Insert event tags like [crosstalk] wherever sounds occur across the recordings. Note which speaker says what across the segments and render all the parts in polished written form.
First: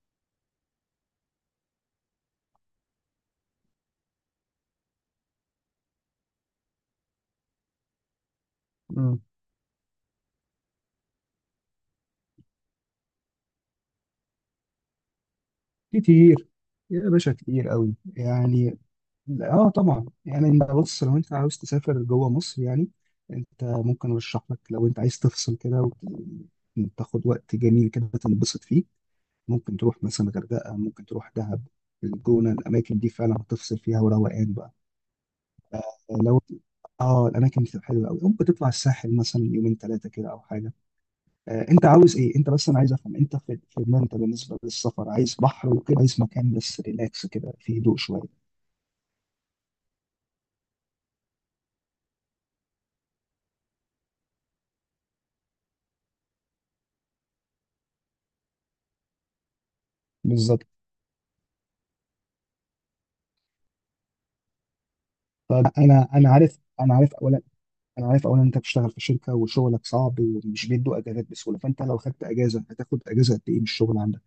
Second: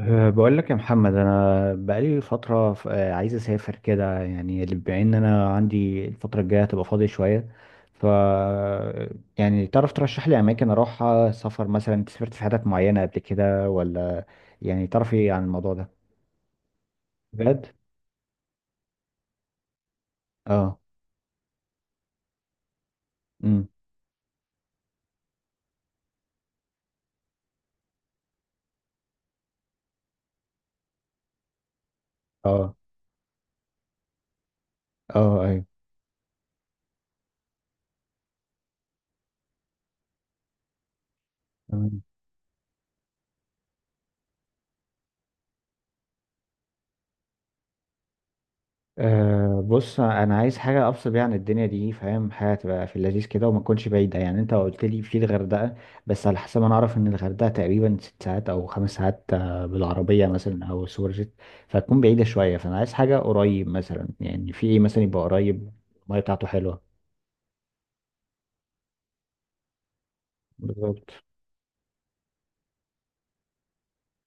Speaker 1: بقول لك يا محمد انا بقالي فتره ف- أه، عايز اسافر كده، يعني بما ان انا عندي الفتره الجايه هتبقى فاضي شويه. ف
Speaker 2: مم.
Speaker 1: يعني تعرف ترشح لي اماكن اروحها سفر؟ مثلا انت سافرت في حتت معينه قبل كده ولا؟ يعني تعرف ايه عن الموضوع ده؟
Speaker 2: كتير يا باشا،
Speaker 1: بجد؟
Speaker 2: كتير قوي يعني. اه، طبعا يعني، انت
Speaker 1: اه
Speaker 2: بص، لو انت عاوز تسافر جوه مصر يعني انت
Speaker 1: امم
Speaker 2: ممكن ارشح لك. لو انت عايز تفصل كده وتاخد وقت جميل كده تنبسط فيه، ممكن تروح مثلا غردقه، ممكن تروح دهب، الجونه.
Speaker 1: اه
Speaker 2: الاماكن دي فعلا هتفصل فيها وروقان بقى.
Speaker 1: اه
Speaker 2: لو اه الاماكن دي بتبقى حلوه قوي، ممكن تطلع الساحل مثلا يومين ثلاثه كده او حاجه. انت
Speaker 1: ايوه.
Speaker 2: عاوز ايه انت؟ بس انا عايز افهم انت، في دماغك انت بالنسبه للسفر، عايز بحر وكده، عايز مكان بس ريلاكس كده فيه هدوء شويه؟
Speaker 1: بص، انا عايز حاجه افصل بيها عن الدنيا دي، فاهم؟ حاجه تبقى في اللذيذ كده وما تكونش بعيده. يعني انت قلت لي في الغردقه، بس على حسب ما انا اعرف ان الغردقه تقريبا 6 ساعات او 5 ساعات بالعربيه
Speaker 2: بالظبط.
Speaker 1: مثلا، او سوبر جيت. فتكون بعيده شويه، فانا عايز حاجه قريب. مثلا يعني في ايه مثلا يبقى
Speaker 2: طب
Speaker 1: قريب
Speaker 2: انا
Speaker 1: الميه
Speaker 2: انا
Speaker 1: بتاعته
Speaker 2: عارف،
Speaker 1: حلوه؟
Speaker 2: انا عارف اولا انت بتشتغل في شركه وشغلك صعب ومش بيدوا
Speaker 1: بالظبط.
Speaker 2: اجازات بسهوله، فانت لو خدت اجازه هتاخد اجازه قد ايه من الشغل عندك؟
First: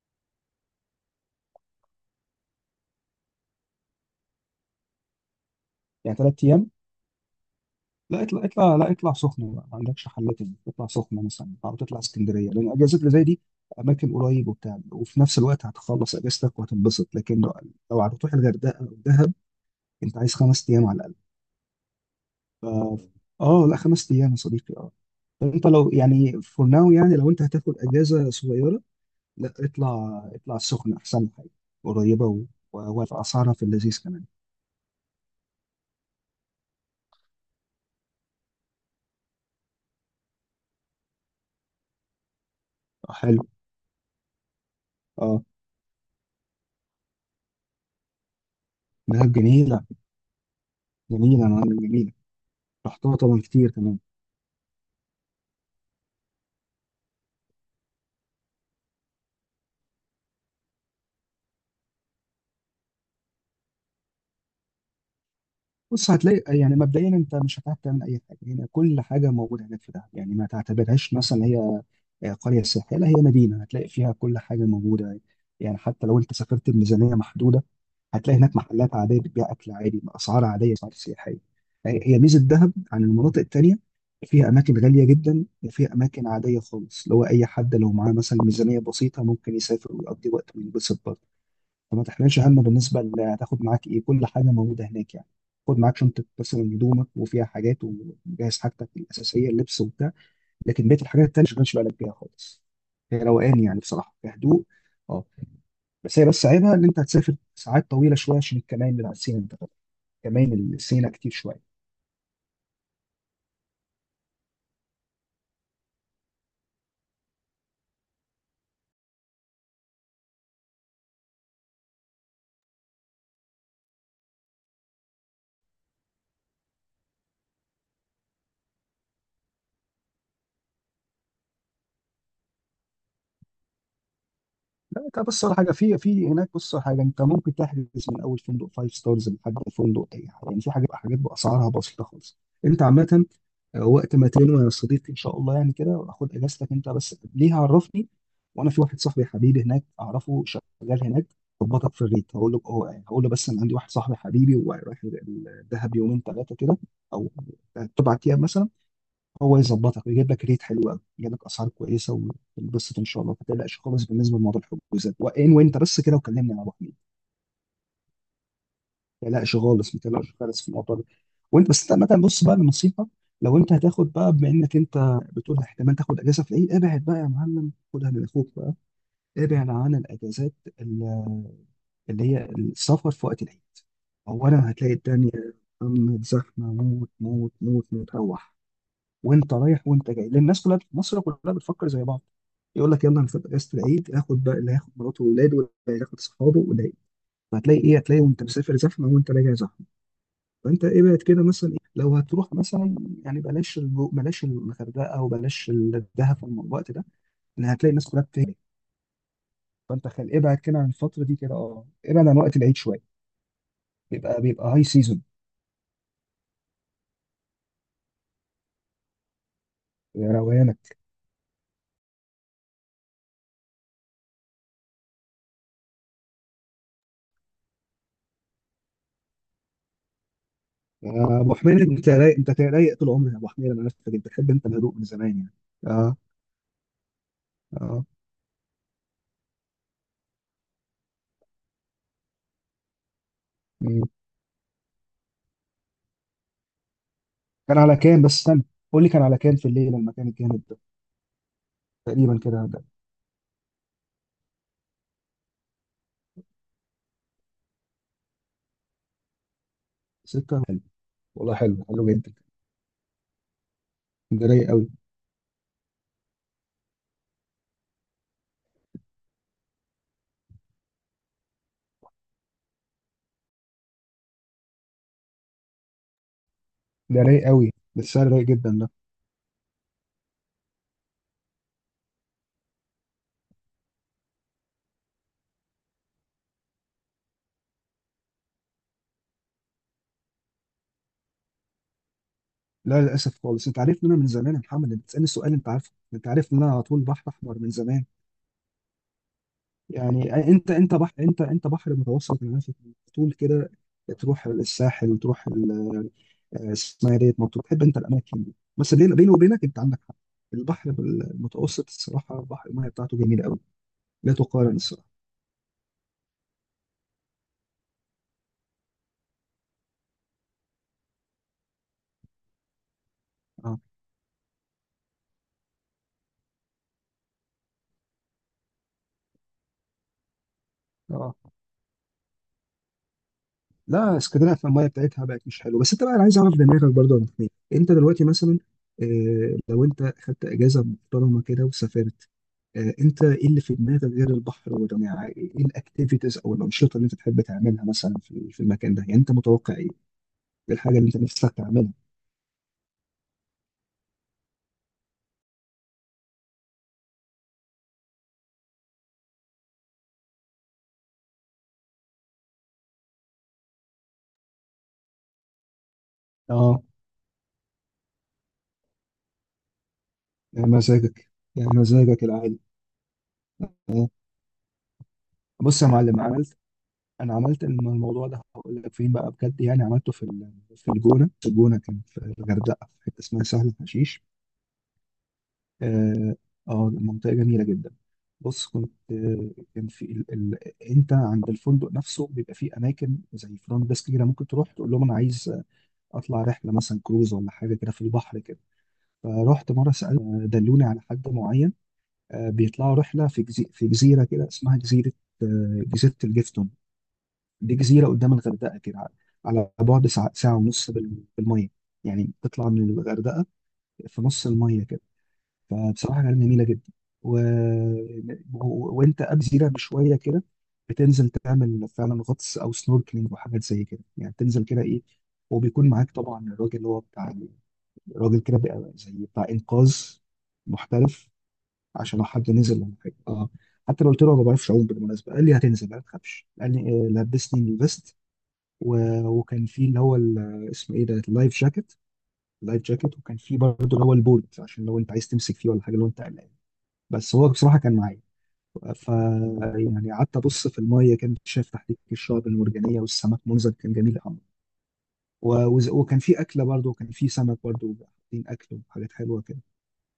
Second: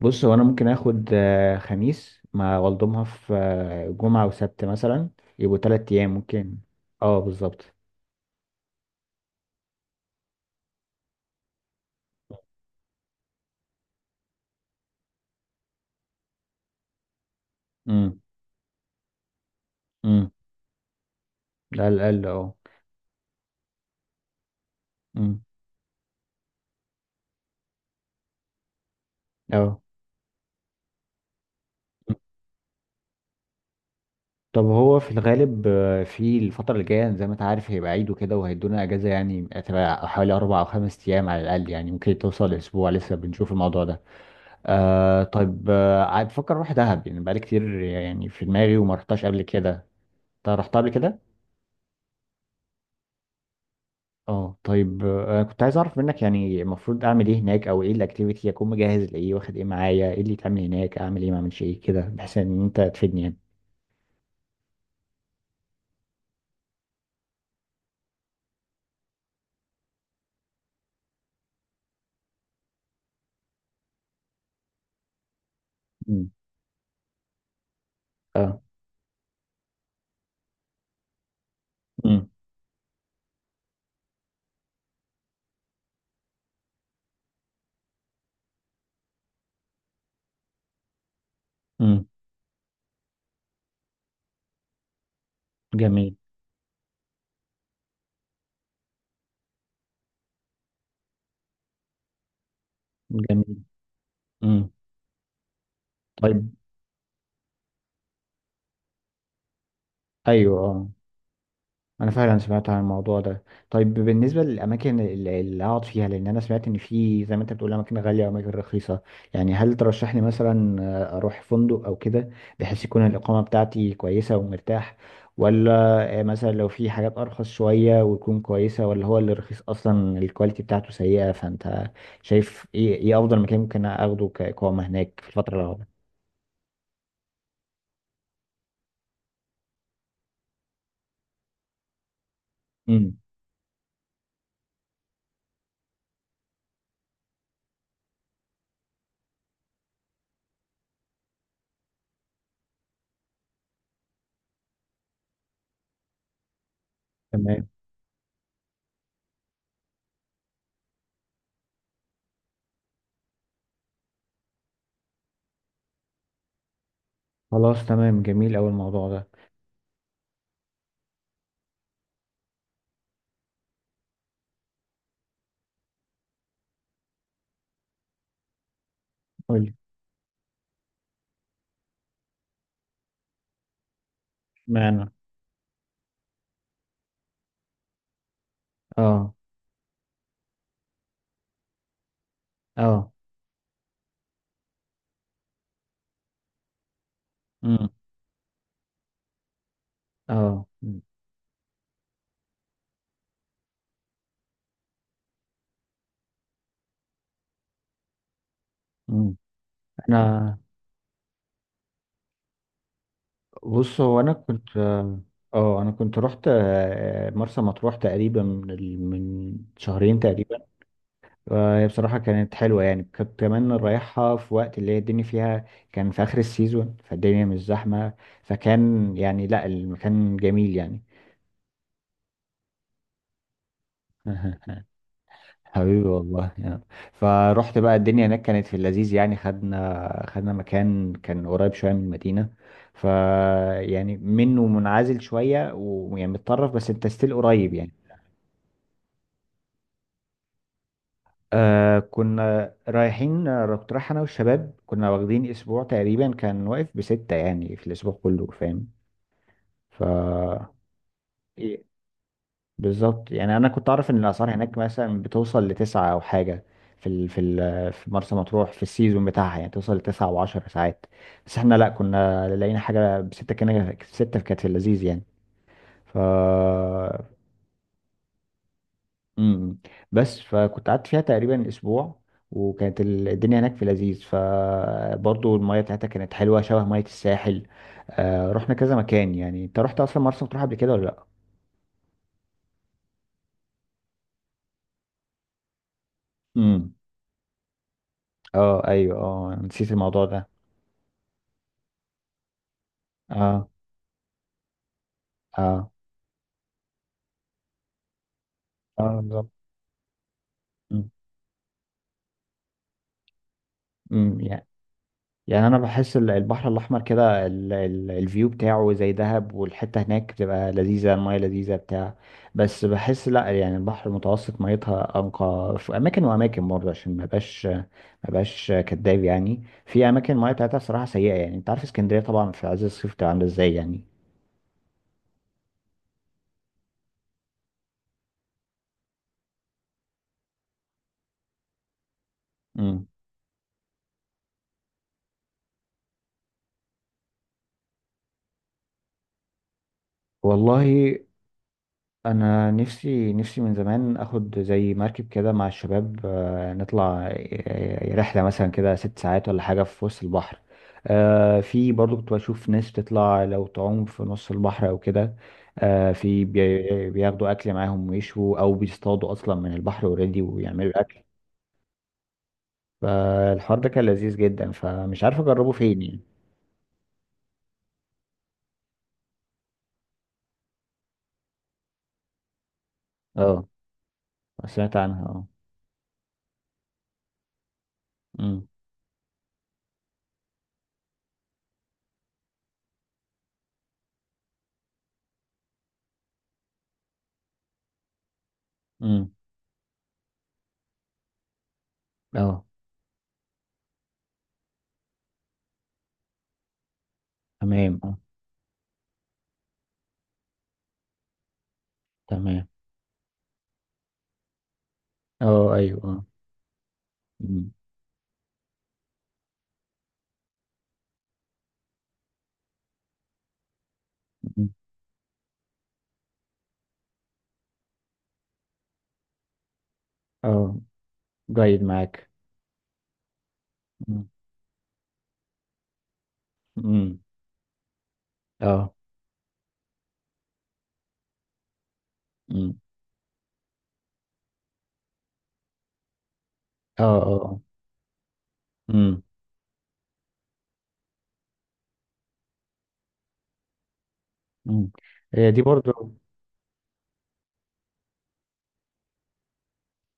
Speaker 1: بص، هو انا ممكن اخد خميس مع والدومها في جمعه وسبت مثلا، يبقوا 3 ايام
Speaker 2: يعني ثلاث
Speaker 1: ممكن.
Speaker 2: ايام.
Speaker 1: اه بالظبط.
Speaker 2: لا، اطلع اطلع لا اطلع سخنه بقى، ما عندكش حل تاني، اطلع سخنه مثلا او تطلع اسكندريه، لان الاجازات اللي زي دي اماكن قريب وبتاع، وفي نفس الوقت هتخلص اجازتك وهتنبسط. لكن لو
Speaker 1: امم.
Speaker 2: هتروح الغردقه او دهب انت
Speaker 1: امم.
Speaker 2: عايز خمس ايام على
Speaker 1: ده على الاقل، اه.
Speaker 2: اه. لا، خمس ايام يا صديقي. اه.
Speaker 1: امم.
Speaker 2: طب انت لو يعني فور ناو، يعني لو انت هتاخد اجازه صغيره، لا
Speaker 1: اه.
Speaker 2: اطلع السخنه احسن حاجه، قريبه واسعارها في اللذيذ كمان.
Speaker 1: طب هو في الغالب، في الفترة اللي جاية زي ما انت عارف هيبقى عيد وكده وهيدونا اجازة، يعني هتبقى حوالي 4 او 5 ايام على الاقل، يعني ممكن توصل لاسبوع. لسه
Speaker 2: حلو.
Speaker 1: بنشوف الموضوع ده.
Speaker 2: اه،
Speaker 1: طيب، عاد بفكر اروح دهب، يعني بقالي كتير يعني في دماغي وما رحتهاش
Speaker 2: دهب
Speaker 1: قبل كده.
Speaker 2: جميله،
Speaker 1: انت رحتها قبل كده؟
Speaker 2: جميله انا جميله. رحتها طبعا كتير كمان.
Speaker 1: اه طيب، كنت عايز اعرف منك يعني المفروض اعمل ايه هناك، او ايه الاكتيفيتي، اكون مجهز لايه، واخد ايه معايا، ايه اللي يتعمل هناك، اعمل ايه ما اعملش ايه كده، بحيث ان انت تفيدني يعني.
Speaker 2: بص، هتلاقي يعني مبدئيا انت مش هتعرف تعمل اي حاجه هنا، كل حاجه موجوده هناك في دهب يعني. ما تعتبرهاش مثلا هي قريه سياحيه، لا، هي مدينه هتلاقي فيها كل حاجه موجوده. يعني حتى لو
Speaker 1: مم.
Speaker 2: انت سافرت بميزانيه محدوده هتلاقي هناك
Speaker 1: اه.
Speaker 2: محلات عاديه بتبيع اكل عادي باسعار عاديه، اسعار سياحيه. هي ميزه دهب عن المناطق التانيه، فيها اماكن غاليه جدا وفيها اماكن عاديه خالص، اللي هو اي حد لو معاه مثلا ميزانيه بسيطه ممكن يسافر ويقضي وقت وينبسط برضه. فما
Speaker 1: امم.
Speaker 2: تحملش هم بالنسبه هتاخد معاك ايه، كل حاجه موجوده هناك يعني. خد معاك
Speaker 1: جميل.
Speaker 2: شنطه مثلا هدومك وفيها حاجات، وجهز حاجتك الاساسيه، اللبس وبتاع. لكن بقيه الحاجات التانيه ما تشغلش بالك بيها خالص، هي
Speaker 1: جميل.
Speaker 2: روقان يعني بصراحه، في هدوء.
Speaker 1: امم.
Speaker 2: اه. بس هي، بس
Speaker 1: طيب.
Speaker 2: عيبها ان انت هتسافر ساعات طويله شويه عشان الكمائن بتاع سينا، انت فاهم؟ كمائن
Speaker 1: ايوه، اه.
Speaker 2: السينا كتير شويه.
Speaker 1: انا فعلا سمعت عن الموضوع ده. طيب بالنسبه للاماكن اللي اقعد فيها، لان انا سمعت ان في زي ما انت بتقول اماكن غاليه واماكن رخيصه، يعني هل ترشح لي مثلا اروح فندق او كده بحيث يكون الاقامه بتاعتي كويسه ومرتاح؟ ولا مثلا لو في حاجات ارخص شويه وتكون كويسه؟ ولا هو اللي رخيص اصلا الكواليتي بتاعته سيئه؟ فانت شايف ايه، ايه افضل مكان ممكن اخده كاقامه
Speaker 2: لا، انت
Speaker 1: هناك في
Speaker 2: بص على
Speaker 1: الفتره
Speaker 2: حاجه، في
Speaker 1: القريبه؟
Speaker 2: في هناك، بص على حاجه، انت ممكن تحجز من اول فندق فايف ستارز لحد فندق اي حاجه يعني، في حاجات باسعارها بسيطه خالص. انت
Speaker 1: امم.
Speaker 2: عامه، وقت ما تنوي يا صديقي ان شاء الله يعني كده، خد اجازتك انت بس، ليه؟ عرفني. وانا في واحد صاحبي حبيبي هناك، اعرفه شغال هناك، ظبطك في الريت. هقول له هقول له بس انا عندي واحد صاحبي حبيبي ورايح الدهب يومين ثلاثه كده او
Speaker 1: تمام.
Speaker 2: اربع ايام مثلا، هو يظبطك ويجيب لك ريت حلو قوي، يجيب لك اسعار كويسه، وتنبسط ان شاء الله. ما تقلقش خالص بالنسبه لموضوع الحجوزات، وانت بس كده وكلمني يا ابو حميد.
Speaker 1: خلاص تمام، جميل أوي الموضوع
Speaker 2: ما تقلقش خالص، ما تقلقش خالص في الموضوع ده. وانت بس، انت عامه بص بقى لنصيحه، لو انت هتاخد بقى، بما انك انت بتقول احتمال تاخد اجازه في العيد، ابعد بقى يا معلم، خدها من اخوك بقى، ابعد
Speaker 1: ده.
Speaker 2: عن الاجازات، ال- اللي هي السفر في وقت العيد. اولا هتلاقي
Speaker 1: معنى.
Speaker 2: الدنيا يا محمد زحمه موت موت موت موت، روح
Speaker 1: اه.
Speaker 2: وانت رايح وانت جاي، لان الناس كلها، مصر كلها بتفكر زي بعض. يقول لك
Speaker 1: اه.
Speaker 2: يلا انا في اجازه العيد هاخد بقى، اللي هياخد مراته واولاده واللي هياخد اصحابه وده. فهتلاقي
Speaker 1: امم.
Speaker 2: ايه؟ هتلاقي وانت مسافر زحمه وانت راجع زحمه.
Speaker 1: اه.
Speaker 2: فانت ابعد كده مثلا. إيه؟ لو هتروح مثلا، يعني بلاش الجو، بلاش الغردقه وبلاش الدهب في الوقت ده، لان هتلاقي الناس كلها بتهلك.
Speaker 1: امم.
Speaker 2: فانت خل
Speaker 1: انا.
Speaker 2: ابعد كده عن الفتره دي كده، اه، ابعد عن وقت العيد شويه،
Speaker 1: بص هو انا
Speaker 2: بيبقى
Speaker 1: كنت.
Speaker 2: هاي سيزون.
Speaker 1: اه انا كنت رحت مرسى مطروح تقريبا من من شهرين
Speaker 2: يا
Speaker 1: تقريبا،
Speaker 2: روانك
Speaker 1: وهي بصراحه كانت حلوه، يعني كنت كمان رايحها في وقت اللي هي الدنيا فيها كان في اخر السيزون فالدنيا مش زحمه، فكان يعني لا، المكان جميل يعني.
Speaker 2: يا ابو حميد، انت رايق، انت رايق طول عمرك يا ابو حميد، انا عرفتك، انت بتحب انت
Speaker 1: [laughs]
Speaker 2: الهدوء من زمان يعني.
Speaker 1: حبيبي
Speaker 2: اه.
Speaker 1: والله يعني. فروحت بقى،
Speaker 2: اه.
Speaker 1: الدنيا هناك كانت في اللذيذ يعني. خدنا مكان كان قريب شوية من المدينة، ف
Speaker 2: مم.
Speaker 1: يعني منه منعزل شوية ويعني متطرف، بس انت ستيل قريب
Speaker 2: كان
Speaker 1: يعني.
Speaker 2: على كام بس؟ استنى، قول لي كان على كام في الليل المكان الجامد ده؟ تقريبا كده
Speaker 1: كنا
Speaker 2: ده.
Speaker 1: رايحين، كنت رايح انا والشباب، كنا واخدين اسبوع تقريبا، كان واقف بستة يعني في الاسبوع كله، فاهم؟ ف
Speaker 2: ستة؟ حلو، والله حلو، حلو جدا.
Speaker 1: بالظبط. يعني انا كنت اعرف ان
Speaker 2: ده
Speaker 1: الاسعار
Speaker 2: رايق
Speaker 1: هناك
Speaker 2: قوي،
Speaker 1: مثلا بتوصل لتسعة او حاجه في ال في ال في مرسى مطروح في السيزون بتاعها، يعني توصل لتسعة وعشر ساعات. بس احنا لا، كنا لقينا حاجه بستة، كان ستة كانت في اللذيذ يعني. ف
Speaker 2: ده رايق قوي، ده السعر رايق جدا ده.
Speaker 1: امم. بس فكنت قعدت فيها تقريبا اسبوع، وكانت الدنيا هناك في لذيذ، فبرضه المياه بتاعتها كانت حلوه شبه مياه الساحل. رحنا كذا مكان يعني. انت رحت اصلا مرسى مطروح قبل كده ولا لا؟
Speaker 2: لا للاسف خالص، انت عارف ان انا من زمان يا محمد، انت بتسالني السؤال انت عارفه، انت عارف ان انا على
Speaker 1: امم.
Speaker 2: طول بحر احمر من زمان.
Speaker 1: اه ايوه، اه نسيت الموضوع
Speaker 2: يعني
Speaker 1: ده.
Speaker 2: انت بحر، انت بحر متوسط، انا عارف إنك على طول
Speaker 1: اه.
Speaker 2: كده تروح الساحل، تروح
Speaker 1: اه.
Speaker 2: اسمها إيه، ديت مطروح، تحب انت الاماكن دي، بس
Speaker 1: اه
Speaker 2: بيني
Speaker 1: بالظبط.
Speaker 2: وبينك انت عندك حق، البحر
Speaker 1: مم.
Speaker 2: المتوسط الصراحه، البحر الميه بتاعته جميله قوي، لا
Speaker 1: مم. يعني.
Speaker 2: تقارن.
Speaker 1: يعني انا بحس البحر الاحمر كده الفيو بتاعه زي دهب، والحته هناك بتبقى لذيذه، المايه لذيذه، بتاع. بس بحس لا، يعني
Speaker 2: اه.
Speaker 1: البحر المتوسط ميتها انقى في اماكن، واماكن برضه عشان ما بقاش كداب يعني، في اماكن المايه بتاعتها صراحه سيئه
Speaker 2: اه.
Speaker 1: يعني، انت عارف اسكندريه طبعا في عز الصيف بتبقى عامله ازاي يعني.
Speaker 2: لا، اسكندريه في الميه بتاعتها بقت مش حلوه. بس انت بقى، انا عايز اعرف دماغك برضه يا أبو حميد، انت دلوقتي مثلا آه لو انت خدت اجازه محترمه كده وسافرت، آه
Speaker 1: امم.
Speaker 2: انت ايه اللي في دماغك غير البحر والرماية؟ ايه الاكتيفيتيز او الانشطه اللي انت تحب تعملها مثلا في المكان ده يعني؟ انت متوقع ايه؟ إيه الحاجه اللي انت
Speaker 1: والله،
Speaker 2: نفسك تعملها؟
Speaker 1: انا نفسي نفسي من زمان اخد زي مركب كده مع الشباب، نطلع رحله مثلا كده 6 ساعات ولا حاجه في وسط البحر. في برضو كنت بشوف ناس بتطلع لو تعوم في نص البحر او كده.
Speaker 2: اه،
Speaker 1: بياخدوا اكل معاهم ويشوا او بيصطادوا اصلا من البحر اوريدي
Speaker 2: يا
Speaker 1: ويعملوا اكل.
Speaker 2: مزاجك، يا مزاجك العالي.
Speaker 1: فالحوار ده كان
Speaker 2: آه.
Speaker 1: لذيذ جدا، فمش عارف اجربه
Speaker 2: بص يا
Speaker 1: فين يعني.
Speaker 2: معلم، عملت، انا عملت الموضوع ده هقول لك فين بقى بجد يعني، عملته في الجونه، في الجونه، كان في الغردقه في حته اسمها
Speaker 1: اه
Speaker 2: سهل حشيش.
Speaker 1: سمعت عنها، اه.
Speaker 2: اه منطقه جميله جدا. بص
Speaker 1: امم.
Speaker 2: كنت كان في ال... ال... انت عند الفندق نفسه بيبقى فيه اماكن زي فرونت ديسك كده، ممكن تروح تقول لهم انا عايز اطلع رحله مثلا كروز ولا حاجه كده في البحر كده.
Speaker 1: امم.
Speaker 2: فرحت مره سالت، دلوني على حد معين،
Speaker 1: اه.
Speaker 2: بيطلعوا رحله في جزيره كده اسمها جزيره، جزيره الجفتون. دي
Speaker 1: تمام
Speaker 2: جزيرة
Speaker 1: اه.
Speaker 2: قدام الغردقة كده، على بعد ساعة، ساعة ونص بالمية، يعني
Speaker 1: تمام.
Speaker 2: تطلع من الغردقة في نص المية كده.
Speaker 1: اه ايوه
Speaker 2: فبصراحة
Speaker 1: اه.
Speaker 2: كانت جميلة جدا. و...
Speaker 1: مم.
Speaker 2: وانت قبل جزيرة بشوية كده بتنزل تعمل فعلا غطس او سنوركلينج وحاجات زي كده، يعني تنزل كده، ايه، وبيكون معاك طبعا الراجل اللي هو بتاع، الراجل كده بقى زي بتاع انقاذ
Speaker 1: اه.
Speaker 2: محترف
Speaker 1: جيد
Speaker 2: عشان لو
Speaker 1: معاك.
Speaker 2: حد نزل ولا حاجه. اه، حتى لو قلت
Speaker 1: مم.
Speaker 2: له أنا ما بعرفش اعوم، بالمناسبه قال لي هتنزل ما تخافش، قال لي
Speaker 1: مم.
Speaker 2: لبسني الفيست،
Speaker 1: اه.
Speaker 2: وكان في اللي هو اسمه ايه ده، اللايف جاكيت.
Speaker 1: مم.
Speaker 2: اللايف جاكيت، وكان في برضه اللي هو البولت عشان لو انت عايز تمسك فيه ولا حاجه لو انت قلقان،
Speaker 1: اه.
Speaker 2: بس
Speaker 1: اه.
Speaker 2: هو
Speaker 1: آه.
Speaker 2: بصراحه كان معايا. ف
Speaker 1: مم.
Speaker 2: يعني قعدت ابص في الميه، كان شايف تحت الشعب المرجانيه والسمك، منظر كان جميل قوي.
Speaker 1: مم. هي دي برضو.
Speaker 2: وكان في اكله برضه وكان في سمك برضه، حاطين اكل وحاجات حلوه كده.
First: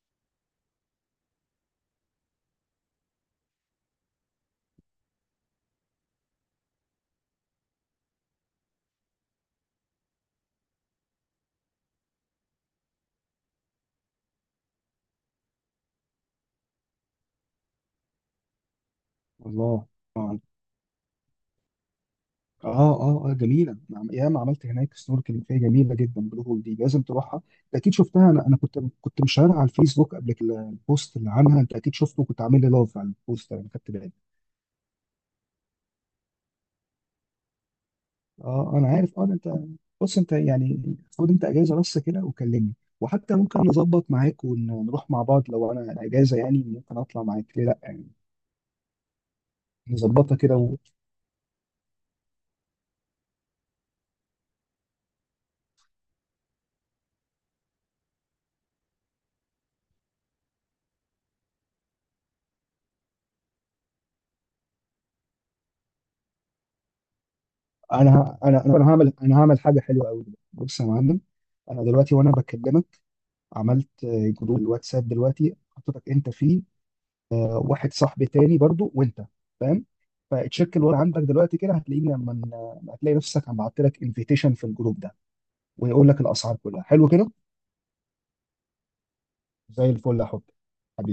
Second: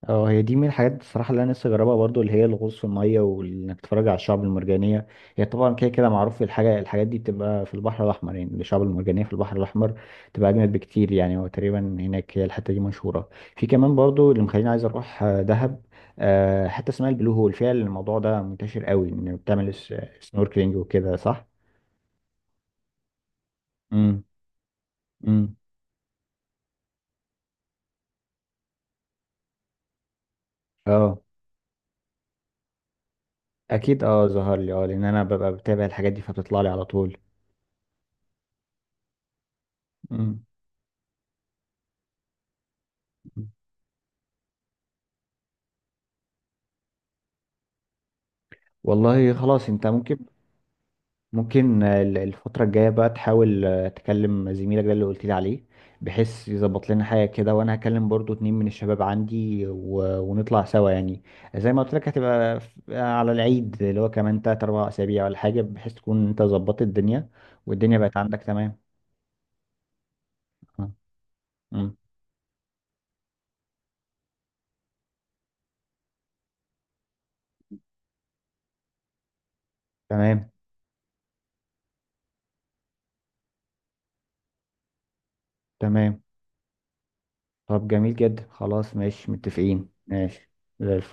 Speaker 1: اه، هي دي من الحاجات بصراحة اللي انا لسه جربها برضو، اللي هي الغوص في المية وانك تتفرج على الشعب المرجانية. هي طبعا كده كده معروف الحاجة، الحاجات دي بتبقى في البحر الأحمر يعني، الشعب المرجانية في البحر الأحمر بتبقى أجمد بكتير يعني، هو تقريبا هناك هي الحتة دي مشهورة. في كمان برضو اللي مخليني عايز أروح دهب، حتة اسمها البلو هول فيها الموضوع ده منتشر قوي، إن بتعمل
Speaker 2: الله.
Speaker 1: سنوركلينج وكده، صح؟
Speaker 2: اه اه اه جميله، نعم،
Speaker 1: مم.
Speaker 2: ياما عملت هناك سنوركلينج
Speaker 1: مم.
Speaker 2: فيها، جميله جدا بالهول دي، لازم تروحها. انت اكيد شفتها، انا كنت مشاهدها على الفيسبوك قبل كده، البوست
Speaker 1: اه
Speaker 2: اللي عنها انت اكيد شفته، كنت عامل لي لايف على البوست، انا خدت
Speaker 1: اكيد،
Speaker 2: بالي.
Speaker 1: اه ظهر لي، اه، لان انا ببقى بتابع الحاجات دي فبتطلع لي على طول.
Speaker 2: اه انا عارف، اه ده انت. بص، انت
Speaker 1: مم.
Speaker 2: يعني خد انت اجازه بس كده وكلمني، وحتى ممكن نظبط معاك ونروح مع بعض، لو انا اجازه يعني ممكن اطلع معاك، ليه لا يعني؟
Speaker 1: والله خلاص، انت ممكن.
Speaker 2: نظبطها كده، وانا،
Speaker 1: ممكن الفترة الجاية بقى تحاول تكلم زميلك ده اللي قلت لي عليه بحيث يظبط لنا حاجة كده، وانا هكلم برضو 2 من الشباب عندي، و... ونطلع سوا يعني. زي ما قلت لك، هتبقى على العيد اللي هو كمان 3 4 اسابيع ولا حاجة، بحيث تكون انت ظبطت الدنيا والدنيا بقت عندك. تمام.
Speaker 2: انا هعمل حاجه حلوه قوي. بص يا
Speaker 1: آه.
Speaker 2: معلم، انا
Speaker 1: مم.
Speaker 2: دلوقتي وانا بكلمك عملت جروب الواتساب دلوقتي، حطيتك انت فيه، واحد صاحبي تاني برضو وانت، فاهم؟
Speaker 1: تمام.
Speaker 2: فتشيك الوضع عندك دلوقتي كده، هتلاقيني لما هتلاقي نفسك عم بعت لك انفيتيشن في الجروب ده، ويقول لك
Speaker 1: تمام.
Speaker 2: الاسعار كلها حلو كده.
Speaker 1: طب جميل جدا، خلاص ماشي، متفقين،
Speaker 2: زي الفل يا حب،
Speaker 1: ماشي. زي الفل.
Speaker 2: حبيبي.